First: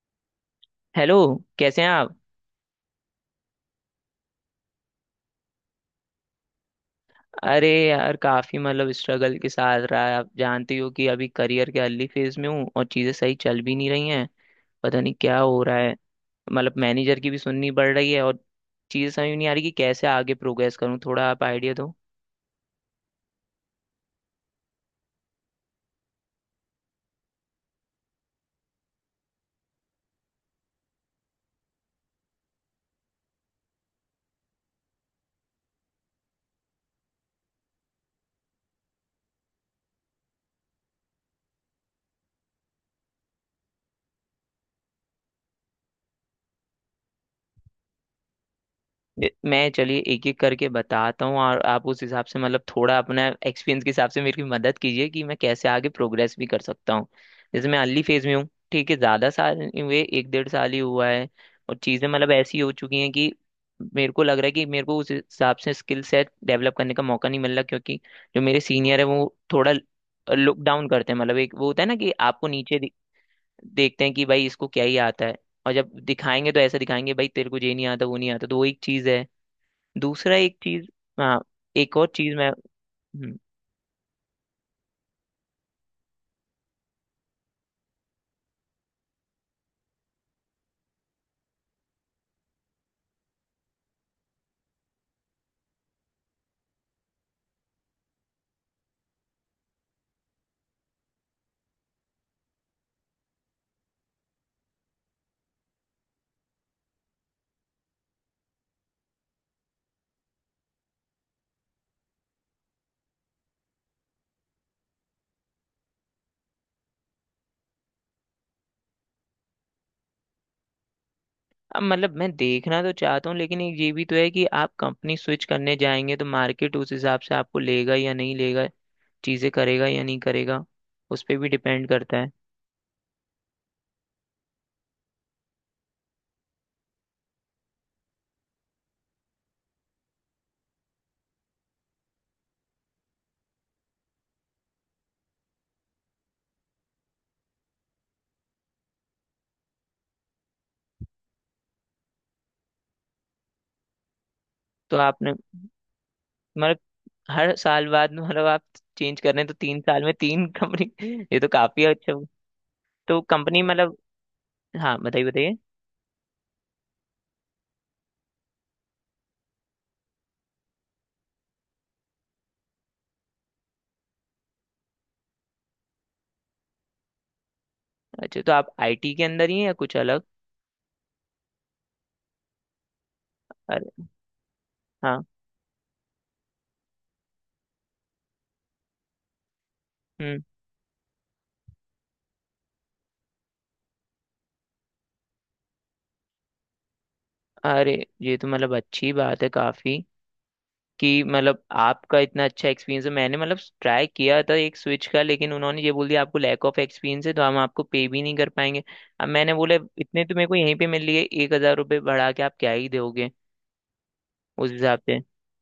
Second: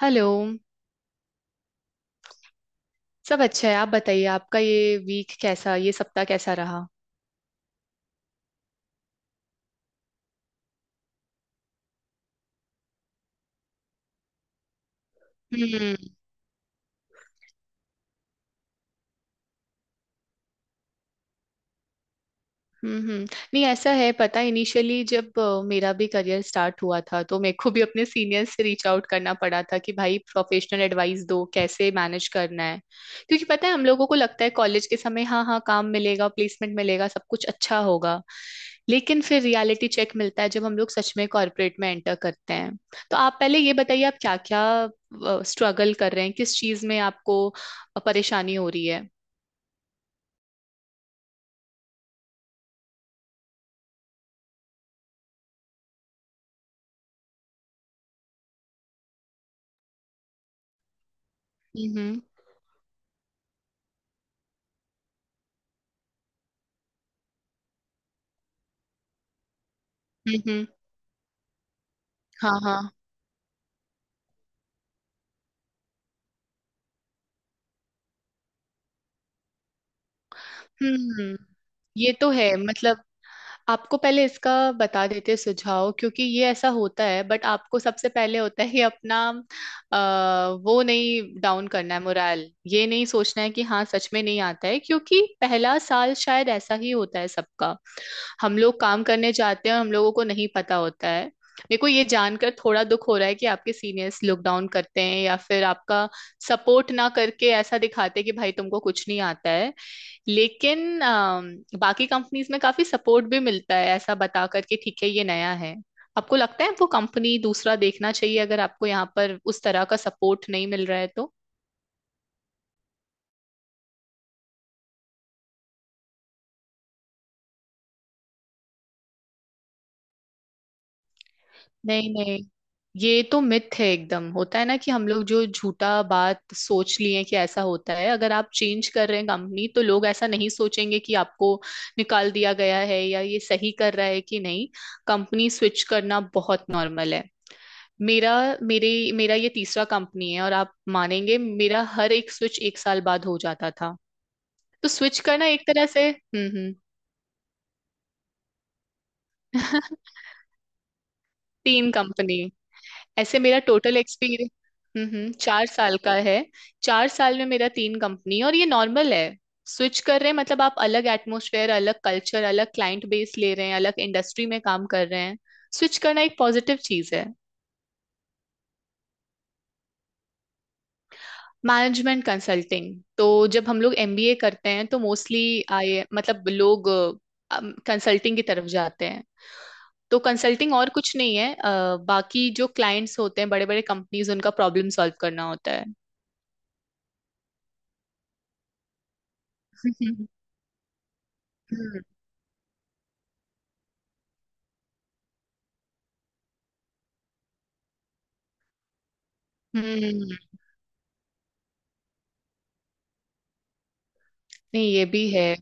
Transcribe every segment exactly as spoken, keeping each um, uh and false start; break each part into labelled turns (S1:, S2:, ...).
S1: Hello.
S2: Hello. कैसे हैं आप?
S1: सब अच्छा है, आप बताइए आपका ये वीक कैसा ये सप्ताह कैसा रहा।
S2: अरे यार, काफी मतलब स्ट्रगल के साथ रहा है। आप जानती हो कि अभी करियर के अर्ली फेज में हूँ और चीजें सही चल भी नहीं रही हैं। पता नहीं क्या हो रहा है।
S1: हम्म
S2: मतलब मैनेजर की भी सुननी पड़ रही है और चीजें समझ नहीं आ रही कि कैसे आगे प्रोग्रेस करूँ। थोड़ा आप आइडिया दो।
S1: हम्म हम्म। नहीं ऐसा है, पता है इनिशियली जब अ, मेरा भी करियर स्टार्ट हुआ था तो मेरे को भी अपने सीनियर्स से रीच आउट करना पड़ा था कि भाई प्रोफेशनल एडवाइस दो कैसे मैनेज करना है। क्योंकि पता है हम लोगों को लगता है कॉलेज के समय हाँ हाँ काम मिलेगा, प्लेसमेंट मिलेगा, सब कुछ अच्छा होगा। लेकिन फिर रियलिटी चेक मिलता है जब हम लोग सच में कॉर्पोरेट में एंटर करते हैं। तो आप पहले ये बताइए आप क्या क्या स्ट्रगल कर रहे हैं, किस चीज में आपको परेशानी हो रही है।
S2: ये- मैं चलिए एक एक करके बताता हूँ और आप उस हिसाब से मतलब थोड़ा अपना एक्सपीरियंस के हिसाब से मेरी मदद कीजिए कि मैं कैसे आगे प्रोग्रेस भी कर सकता हूँ। जैसे मैं अर्ली फेज में हूँ, ठीक है, ज़्यादा साल नहीं हुए, एक डेढ़ साल ही हुआ है। और चीज़ें
S1: हम्म
S2: मतलब ऐसी हो चुकी हैं कि मेरे को लग रहा है कि मेरे को उस हिसाब से स्किल सेट डेवलप करने का मौका नहीं मिल रहा, क्योंकि जो मेरे सीनियर है वो थोड़ा
S1: हम्म
S2: लुक
S1: हम्म।
S2: डाउन करते हैं। मतलब एक वो होता है ना कि आपको
S1: हाँ
S2: नीचे दे-
S1: हाँ।
S2: देखते हैं कि भाई इसको क्या ही आता है। और जब दिखाएंगे तो ऐसा दिखाएंगे, भाई तेरे को ये नहीं आता वो नहीं आता, तो वो एक चीज़ है। दूसरा एक चीज।
S1: हम्म।
S2: हाँ। एक और
S1: ये तो
S2: चीज मैं।
S1: है, मतलब
S2: हम्म।
S1: आपको पहले इसका बता देते सुझाव क्योंकि ये ऐसा होता है, बट आपको सबसे पहले होता है कि अपना आ, वो नहीं डाउन करना है मोराल। ये नहीं सोचना है कि हाँ सच में नहीं आता है क्योंकि पहला साल शायद ऐसा ही होता है सबका। हम लोग काम करने जाते हैं और हम लोगों को नहीं पता होता है। मेरे को ये जानकर थोड़ा दुख हो रहा है कि आपके सीनियर्स लॉकडाउन करते हैं या फिर आपका सपोर्ट ना करके ऐसा दिखाते हैं कि भाई तुमको कुछ नहीं आता है। लेकिन अम, बाकी कंपनीज में काफी सपोर्ट भी मिलता है, ऐसा बता करके ठीक है ये नया है। आपको लगता है वो कंपनी दूसरा देखना चाहिए अगर आपको यहाँ पर उस तरह का सपोर्ट नहीं मिल रहा है तो।
S2: अब मतलब मैं देखना तो चाहता हूँ, लेकिन एक ये भी तो है कि आप कंपनी स्विच करने जाएंगे तो मार्केट उस हिसाब से आपको लेगा या नहीं लेगा, चीजें करेगा या नहीं करेगा, उस पर भी डिपेंड
S1: नहीं
S2: करता है।
S1: नहीं, ये तो मिथ है एकदम, होता है ना कि हम लोग जो झूठा बात सोच लिए कि ऐसा होता है। अगर आप चेंज कर रहे हैं कंपनी तो लोग ऐसा नहीं सोचेंगे कि आपको निकाल दिया गया है या ये सही कर रहा है कि नहीं। कंपनी स्विच करना बहुत नॉर्मल है। मेरा मेरे मेरा ये तीसरा कंपनी है और आप मानेंगे मेरा हर एक स्विच एक साल बाद हो जाता था। तो
S2: तो
S1: स्विच
S2: आपने
S1: करना एक तरह से। हम्म हम्म।
S2: मतलब हर साल बाद मतलब आप चेंज कर रहे हैं, तो तीन साल में तीन कंपनी ये तो काफी
S1: तीन
S2: अच्छा हुआ।
S1: कंपनी
S2: तो
S1: ऐसे मेरा
S2: कंपनी
S1: टोटल
S2: मतलब।
S1: एक्सपीरियंस,
S2: हाँ
S1: हम्म
S2: बताइए
S1: हम्म,
S2: बताइए।
S1: चार साल का है। चार साल में मेरा तीन कंपनी और ये नॉर्मल है। स्विच कर रहे हैं मतलब आप अलग एटमोसफेयर, अलग कल्चर, अलग क्लाइंट बेस ले रहे हैं, अलग इंडस्ट्री में काम कर रहे हैं। स्विच करना एक पॉजिटिव चीज है।
S2: अच्छा तो आप आई टी के अंदर ही हैं या कुछ अलग?
S1: मैनेजमेंट कंसल्टिंग, तो जब हम
S2: अरे।
S1: लोग एमबीए करते हैं तो
S2: हाँ।
S1: मोस्टली आई मतलब लोग कंसल्टिंग की तरफ जाते हैं। तो
S2: हम्म।
S1: कंसल्टिंग और कुछ नहीं है, अ, बाकी जो क्लाइंट्स होते हैं बड़े बड़े कंपनीज उनका प्रॉब्लम सॉल्व करना होता है।
S2: अरे, ये तो मतलब अच्छी बात है काफी
S1: हम्म
S2: कि मतलब आपका इतना अच्छा एक्सपीरियंस है। मैंने मतलब ट्राई किया था एक स्विच का, लेकिन उन्होंने ये बोल दिया आपको लैक ऑफ एक्सपीरियंस है तो हम आपको पे भी नहीं कर पाएंगे। अब मैंने बोला
S1: हम्म,
S2: इतने तो मेरे
S1: हम्म।
S2: को यहीं पे मिल लिए, एक हजार रुपये बढ़ा के आप क्या ही दोगे उस
S1: नहीं
S2: हिसाब
S1: ये
S2: से?
S1: भी है।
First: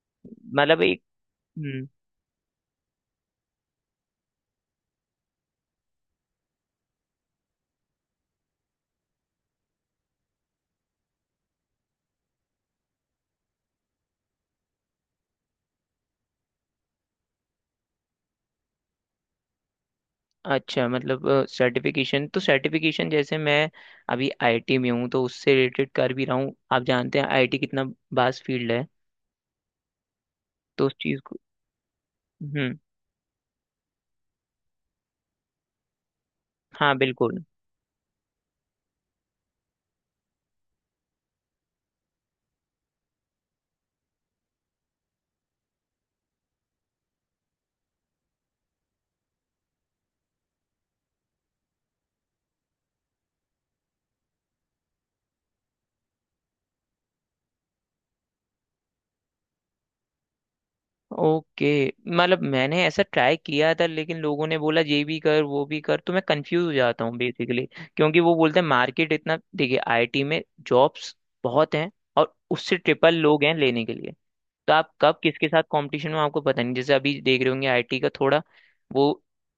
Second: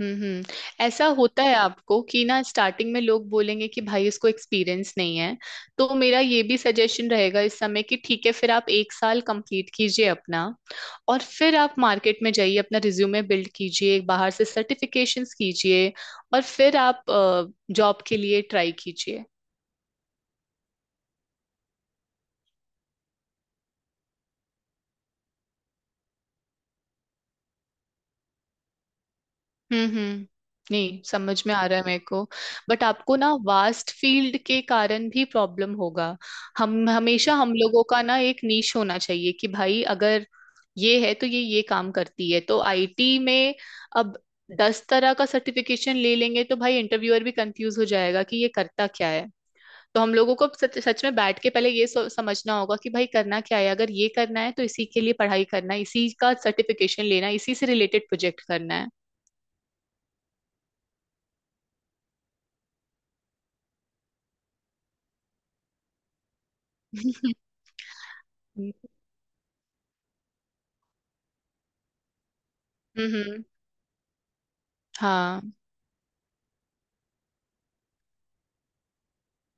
S1: हम्म
S2: मतलब
S1: हम्म।
S2: एक।
S1: ऐसा होता है
S2: हम्म।
S1: आपको कि ना स्टार्टिंग में लोग बोलेंगे कि भाई इसको एक्सपीरियंस नहीं है। तो मेरा ये भी सजेशन रहेगा इस समय कि ठीक है फिर आप एक साल कंप्लीट कीजिए अपना, और फिर आप मार्केट में जाइए, अपना रिज्यूमे बिल्ड कीजिए, बाहर से सर्टिफिकेशंस कीजिए और फिर आप जॉब के लिए ट्राई कीजिए।
S2: अच्छा, मतलब सर्टिफिकेशन तो सर्टिफिकेशन जैसे मैं अभी आई टी में हूँ तो उससे रिलेटेड कर भी रहा हूँ। आप जानते हैं आई टी कितना वास्ट फील्ड है,
S1: हम्म हम्म।
S2: तो उस
S1: नहीं
S2: चीज़ को।
S1: समझ में आ रहा है मेरे को।
S2: हम्म।
S1: बट आपको ना वास्ट फील्ड के कारण भी प्रॉब्लम होगा। हम
S2: हाँ
S1: हमेशा
S2: बिल्कुल।
S1: हम लोगों का ना एक नीश होना चाहिए कि भाई अगर ये है तो ये ये काम करती है तो आईटी में। अब दस तरह का सर्टिफिकेशन ले लेंगे तो भाई इंटरव्यूअर भी कंफ्यूज हो जाएगा कि ये करता क्या है। तो हम लोगों को सच, सच में बैठ के पहले ये सो- समझना होगा कि भाई करना क्या है। अगर ये करना है तो इसी के लिए पढ़ाई करना है, इसी का सर्टिफिकेशन लेना है, इसी से रिलेटेड प्रोजेक्ट करना
S2: ओके। मतलब मैंने ऐसा ट्राई किया था, लेकिन लोगों ने बोला ये भी कर वो भी कर, तो मैं कंफ्यूज हो जाता
S1: है।
S2: हूँ बेसिकली। क्योंकि वो बोलते हैं मार्केट इतना देखिए आई टी में जॉब्स बहुत हैं, और उससे
S1: हम्म
S2: ट्रिपल लोग
S1: हम्म,
S2: हैं लेने के लिए। तो आप कब
S1: हाँ
S2: किसके साथ कंपटीशन में आपको पता नहीं। जैसे अभी देख रहे होंगे आई टी का थोड़ा वो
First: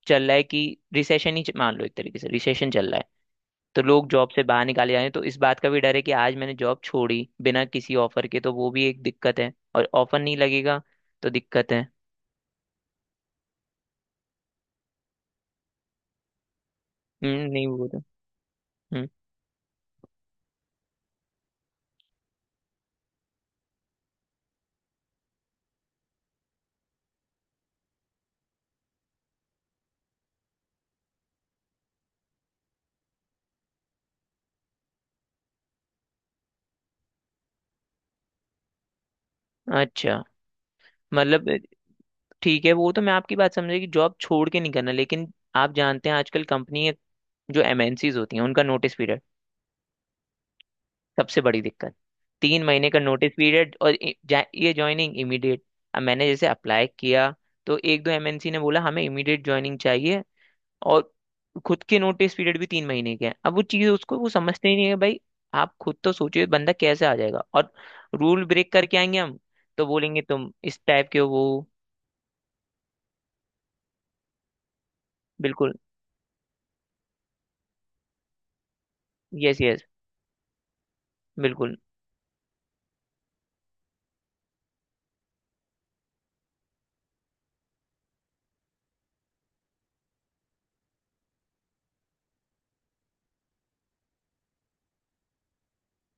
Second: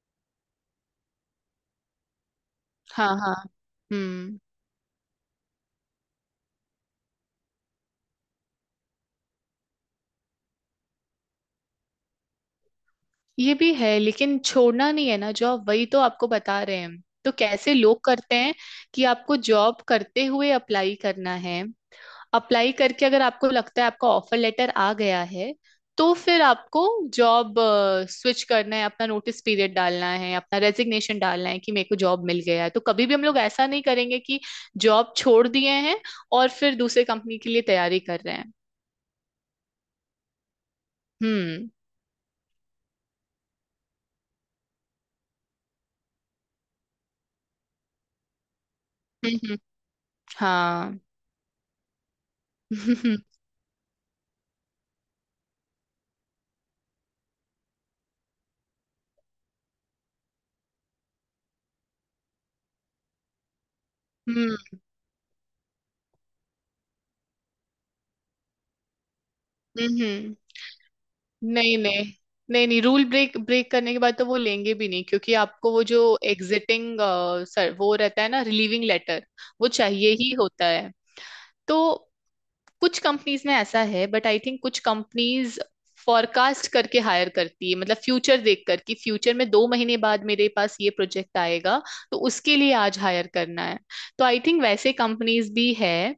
S2: चल रहा है कि रिसेशन ही मान लो, एक तरीके से रिसेशन चल रहा है,
S1: हाँ हाँ।
S2: तो लोग जॉब
S1: हम्म।
S2: से बाहर निकाले जा रहे हैं। तो इस बात का भी डर है कि आज मैंने जॉब छोड़ी बिना किसी ऑफर के, तो वो भी एक दिक्कत है और ऑफर नहीं लगेगा, तो दिक्कत है।
S1: ये भी है लेकिन छोड़ना नहीं है ना जॉब, वही तो आपको बता रहे हैं हम। तो
S2: हम्म, नहीं
S1: कैसे
S2: वो तो।
S1: लोग करते हैं कि
S2: हम्म।
S1: आपको जॉब करते हुए अप्लाई करना है। अप्लाई करके अगर आपको लगता है आपका ऑफर लेटर आ गया है तो फिर आपको जॉब स्विच करना है, अपना नोटिस पीरियड डालना है, अपना रेजिग्नेशन डालना है कि मेरे को जॉब मिल गया है। तो कभी भी हम लोग ऐसा नहीं करेंगे कि जॉब छोड़ दिए हैं और फिर दूसरे कंपनी के लिए तैयारी कर रहे हैं।
S2: अच्छा, मतलब
S1: हम्म
S2: ठीक है, वो तो मैं आपकी बात समझे कि जॉब छोड़ के नहीं करना, लेकिन आप जानते हैं आजकल कंपनी जो एम एन सीज़ होती हैं उनका नोटिस पीरियड
S1: हम्म, हाँ।
S2: सबसे बड़ी दिक्कत। तीन महीने का नोटिस पीरियड और इ- जा- ये ज्वाइनिंग इमीडिएट। अब मैंने जैसे अप्लाई किया तो एक दो एम एन सी ने बोला हमें इमीडिएट ज्वाइनिंग चाहिए, और खुद के नोटिस पीरियड भी तीन महीने के हैं। अब वो चीज उसको वो
S1: हम्म
S2: समझते ही
S1: हम्म।
S2: नहीं है भाई। आप खुद तो सोचिए बंदा कैसे आ जाएगा, और रूल ब्रेक करके आएंगे हम तो बोलेंगे तुम इस टाइप के हो, वो।
S1: नहीं नहीं। नहीं नहीं रूल ब्रेक ब्रेक करने के बाद तो वो लेंगे भी नहीं क्योंकि आपको
S2: बिल्कुल।
S1: वो जो एग्जिटिंग सर वो रहता है ना, रिलीविंग लेटर,
S2: यस
S1: वो
S2: यस।
S1: चाहिए ही होता है।
S2: बिल्कुल।
S1: तो कुछ कंपनीज में ऐसा है बट आई थिंक कुछ कंपनीज फॉरकास्ट करके हायर करती है, मतलब फ्यूचर देखकर कि फ्यूचर में दो महीने बाद मेरे पास ये प्रोजेक्ट आएगा तो उसके लिए आज हायर करना है। तो आई थिंक वैसे कंपनीज भी है।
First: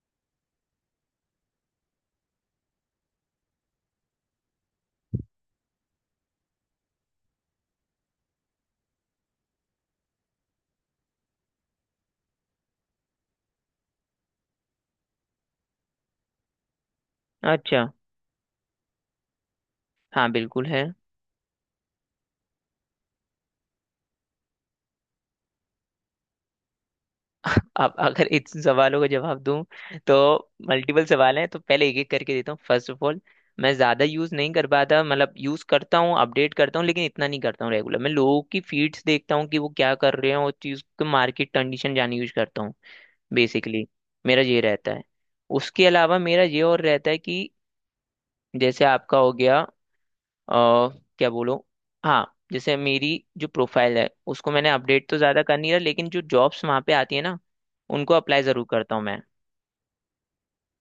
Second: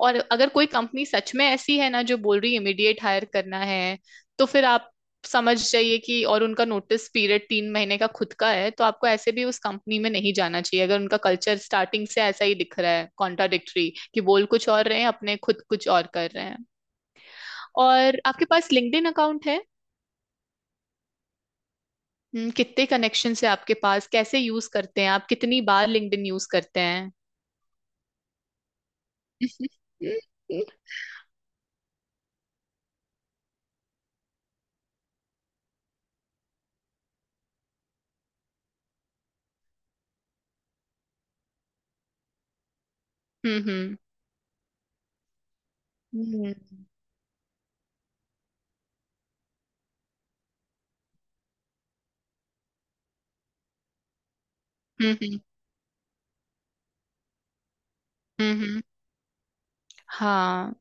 S1: और अगर कोई कंपनी सच में ऐसी है ना जो बोल रही है इमीडिएट हायर करना है तो फिर आप समझ जाइए कि, और उनका नोटिस पीरियड तीन महीने का खुद का है तो आपको ऐसे भी उस कंपनी में नहीं जाना चाहिए अगर उनका कल्चर स्टार्टिंग से ऐसा ही दिख रहा है कॉन्ट्राडिक्टरी, कि बोल कुछ और रहे हैं, अपने खुद कुछ और कर रहे हैं।
S2: अच्छा।
S1: और आपके पास लिंक्डइन अकाउंट है?
S2: हाँ बिल्कुल है।
S1: हम्म, कितने कनेक्शन है आपके पास, कैसे यूज करते हैं आप, कितनी बार लिंक्डइन यूज करते हैं?
S2: अब अगर इन सवालों का जवाब दूं तो
S1: हम्म
S2: मल्टीपल सवाल हैं, तो पहले एक एक करके देता हूँ। फर्स्ट ऑफ ऑल, मैं ज्यादा यूज नहीं कर पाता। मतलब यूज करता हूँ अपडेट करता हूँ लेकिन इतना नहीं करता हूँ रेगुलर। मैं लोगों की फीड्स देखता हूँ कि वो क्या कर रहे हैं और चीज को मार्केट कंडीशन जाने यूज करता हूँ बेसिकली।
S1: हम्म
S2: मेरा ये रहता है। उसके अलावा मेरा
S1: हम्म
S2: ये और रहता है कि जैसे आपका हो गया, अ, क्या बोलो। हाँ, जैसे मेरी जो प्रोफाइल है उसको मैंने अपडेट
S1: हम्म
S2: तो
S1: हम्म
S2: ज़्यादा कर नहीं रहा, लेकिन जो जॉब्स वहाँ पे आती है ना उनको अप्लाई
S1: हम्म,
S2: ज़रूर
S1: हम्म,
S2: करता हूँ मैं।
S1: हाँ।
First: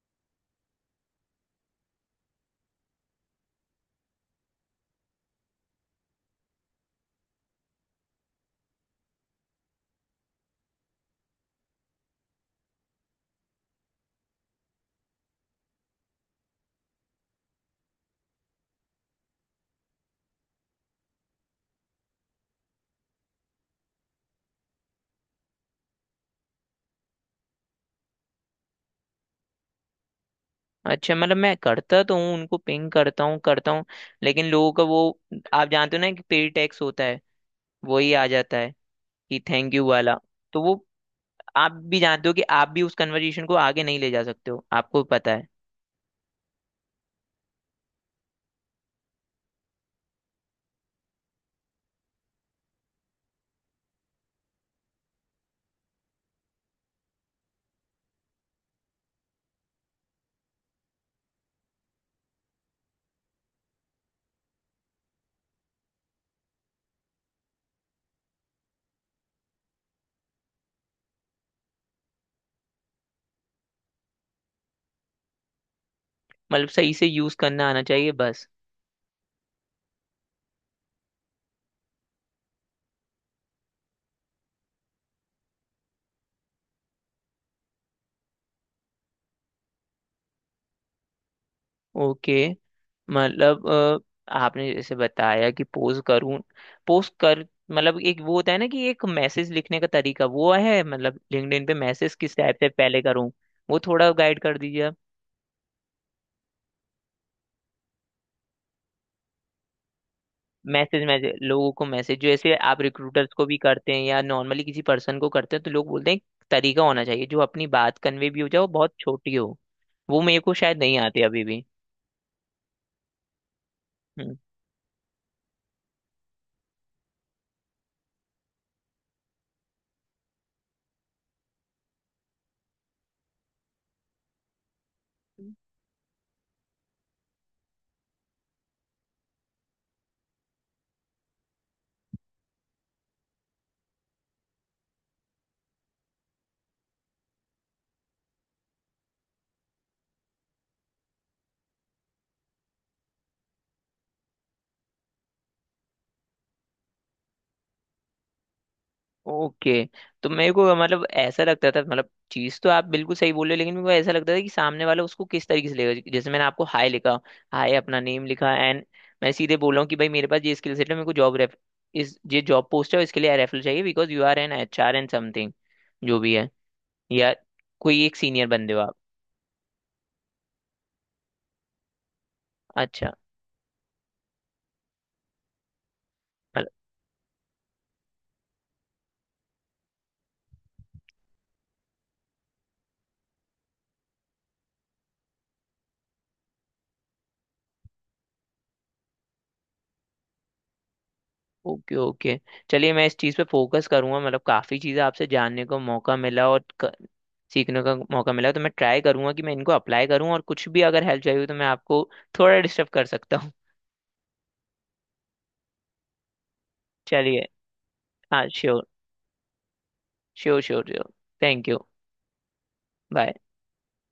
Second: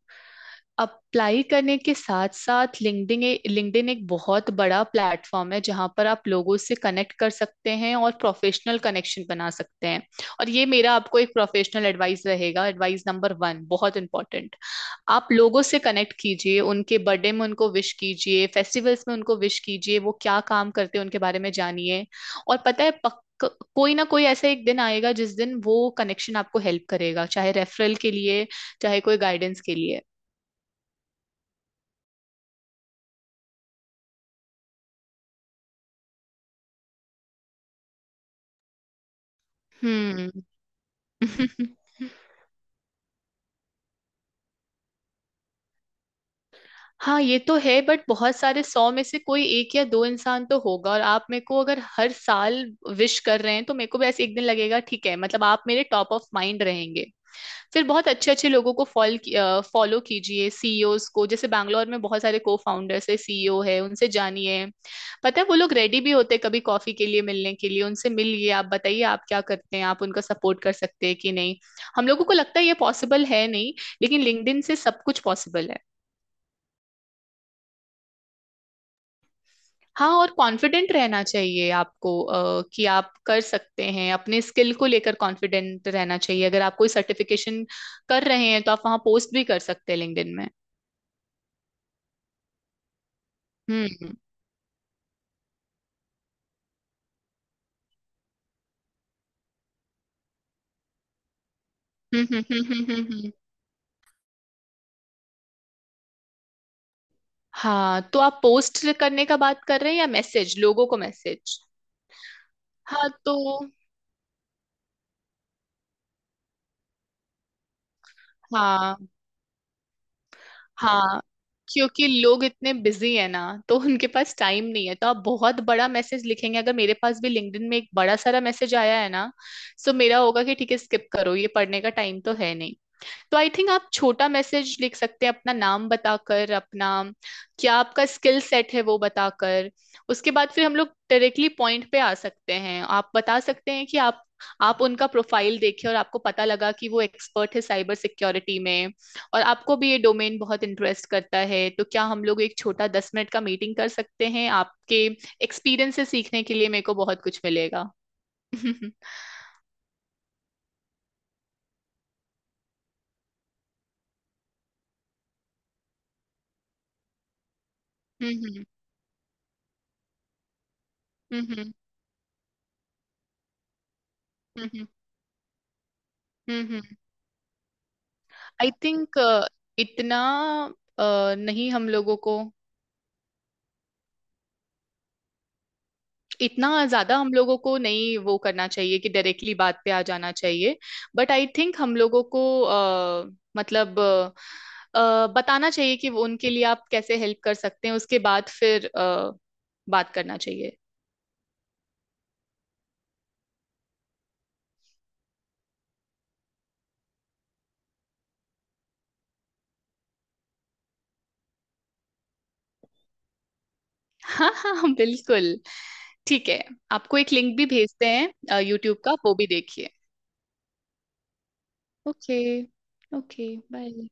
S1: अप्लाई करने के साथ साथ लिंक्डइन लिंक्डइन एक बहुत बड़ा प्लेटफॉर्म है जहां पर आप लोगों से कनेक्ट कर सकते हैं और प्रोफेशनल कनेक्शन बना सकते हैं। और ये मेरा आपको एक प्रोफेशनल एडवाइस रहेगा, एडवाइस नंबर वन, बहुत इंपॉर्टेंट। आप लोगों से कनेक्ट कीजिए, उनके बर्थडे में उनको विश कीजिए, फेस्टिवल्स में उनको विश कीजिए, वो क्या काम करते हैं उनके बारे में जानिए। और पता है पक को, कोई ना कोई ऐसा एक दिन आएगा जिस दिन वो कनेक्शन आपको हेल्प करेगा, चाहे रेफरल के लिए, चाहे कोई गाइडेंस के लिए।
S2: अच्छा, मतलब मैं करता तो हूँ, उनको पिंग करता हूँ करता हूँ, लेकिन लोगों का वो, आप जानते हो ना कि पे टैक्स होता है, वही आ जाता है, कि थैंक यू वाला।
S1: हम्म।
S2: तो वो, आप भी जानते हो कि आप भी उस कन्वर्जेशन को आगे नहीं ले जा सकते हो, आपको पता है।
S1: हाँ ये तो है बट बहुत सारे, सौ में से कोई एक या दो इंसान तो होगा। और आप मेरे को अगर हर साल विश कर रहे हैं तो मेरे को भी ऐसे एक दिन लगेगा ठीक है, मतलब आप मेरे टॉप ऑफ माइंड रहेंगे। फिर बहुत अच्छे अच्छे लोगों को फॉल फॉलो कीजिए, सीईओज को। जैसे बैंगलोर में बहुत सारे को फाउंडर्स है, सीईओ है, उनसे जानिए। पता है वो लोग रेडी भी होते हैं कभी कॉफी के लिए मिलने के लिए, उनसे मिलिए, आप बताइए आप क्या करते हैं, आप उनका सपोर्ट कर सकते हैं कि नहीं। हम लोगों को लगता है ये पॉसिबल है नहीं, लेकिन लिंक्डइन से सब कुछ पॉसिबल है।
S2: मतलब सही से यूज़ करना आना चाहिए बस।
S1: हाँ और कॉन्फिडेंट रहना चाहिए आपको, अ, कि आप कर सकते हैं, अपने स्किल को लेकर कॉन्फिडेंट रहना चाहिए। अगर आप कोई सर्टिफिकेशन कर रहे हैं तो आप वहाँ पोस्ट भी कर सकते हैं लिंक्डइन में।
S2: ओके। मतलब
S1: हम्म
S2: अ, आपने जैसे बताया कि पोस्ट करूं, पोस्ट कर। मतलब एक वो होता है ना कि एक मैसेज लिखने का तरीका वो है। मतलब लिंक्डइन पे मैसेज
S1: हम्म
S2: किस
S1: हम्म
S2: टाइप से
S1: हम्म हम्म
S2: पहले
S1: हम्म,
S2: करूं?
S1: हम्म।
S2: वो थोड़ा गाइड कर दीजिए आप।
S1: हाँ तो आप पोस्ट करने का बात कर रहे हैं या मैसेज, लोगों को
S2: मैसेज मैसेज
S1: मैसेज?
S2: लोगों को मैसेज, जैसे आप
S1: हाँ
S2: रिक्रूटर्स
S1: तो।
S2: को भी करते हैं या नॉर्मली किसी पर्सन को करते हैं। तो लोग बोलते हैं एक तरीका होना चाहिए जो अपनी बात कन्वे भी हो जाए और बहुत
S1: हाँ
S2: छोटी हो। वो मेरे को शायद नहीं
S1: हाँ।
S2: आती अभी भी।
S1: क्योंकि लोग इतने बिजी है ना, तो उनके
S2: हम्म।
S1: पास टाइम नहीं है। तो आप बहुत बड़ा मैसेज लिखेंगे, अगर मेरे पास भी लिंक्डइन में एक बड़ा सारा मैसेज आया है ना, सो मेरा होगा कि ठीक है स्किप करो, ये पढ़ने का टाइम तो है नहीं। तो आई थिंक आप छोटा मैसेज लिख सकते हैं, अपना नाम बताकर, अपना क्या आपका स्किल सेट है वो बताकर। उसके बाद फिर हम लोग डायरेक्टली पॉइंट पे आ सकते हैं, आप बता सकते हैं कि आप आप उनका प्रोफाइल देखे और आपको पता लगा कि वो एक्सपर्ट है साइबर सिक्योरिटी में, और आपको भी ये डोमेन बहुत इंटरेस्ट करता है तो क्या हम लोग एक छोटा दस मिनट का मीटिंग कर सकते हैं, आपके एक्सपीरियंस से सीखने के लिए मेरे को बहुत कुछ मिलेगा। हम्म
S2: ओके। तो मेरे को मतलब ऐसा लगता था, मतलब चीज तो आप बिल्कुल सही बोल रहे हो, लेकिन मेरे को ऐसा लगता था कि सामने वाला उसको किस तरीके से लेगा। जैसे मैंने आपको हाय लिखा, हाय अपना नेम लिखा
S1: हम्म
S2: एंड मैं सीधे बोल रहा हूँ कि भाई मेरे पास ये स्किल सेट है, मेरे को जॉब
S1: हम्म
S2: रेफ,
S1: हम्म
S2: इस ये जॉब पोस्ट है और इसके लिए रेफरल चाहिए because you are an H
S1: hmm
S2: R and something, जो भी है,
S1: हम्म हम्म।
S2: या कोई एक सीनियर
S1: आई
S2: बंदे हो आप।
S1: थिंक इतना अ, नहीं हम लोगों को,
S2: अच्छा।
S1: इतना ज्यादा हम लोगों को नहीं वो करना चाहिए कि डायरेक्टली बात पे आ जाना चाहिए। बट आई थिंक हम लोगों को अ, मतलब अ, अ, बताना चाहिए कि वो उनके लिए आप कैसे हेल्प कर सकते हैं, उसके बाद फिर अ, बात करना चाहिए।
S2: Okay okay. चलिए मैं इस चीज़ पे फोकस करूंगा। मतलब काफ़ी चीज़ें आपसे जानने को मौका मिला और क- सीखने का मौका मिला, तो मैं ट्राई करूंगा कि मैं इनको अप्लाई करूं। और कुछ भी अगर हेल्प चाहिए हो तो मैं आपको थोड़ा डिस्टर्ब कर सकता हूँ।
S1: हाँ हाँ हाँ, बिल्कुल, ठीक है। आपको एक
S2: चलिए।
S1: लिंक भी भेजते
S2: हाँ
S1: हैं
S2: श्योर।
S1: यूट्यूब का, वो भी देखिए।
S2: Sure sure sure. Thank you.
S1: Okay.
S2: Bye.
S1: Okay bye.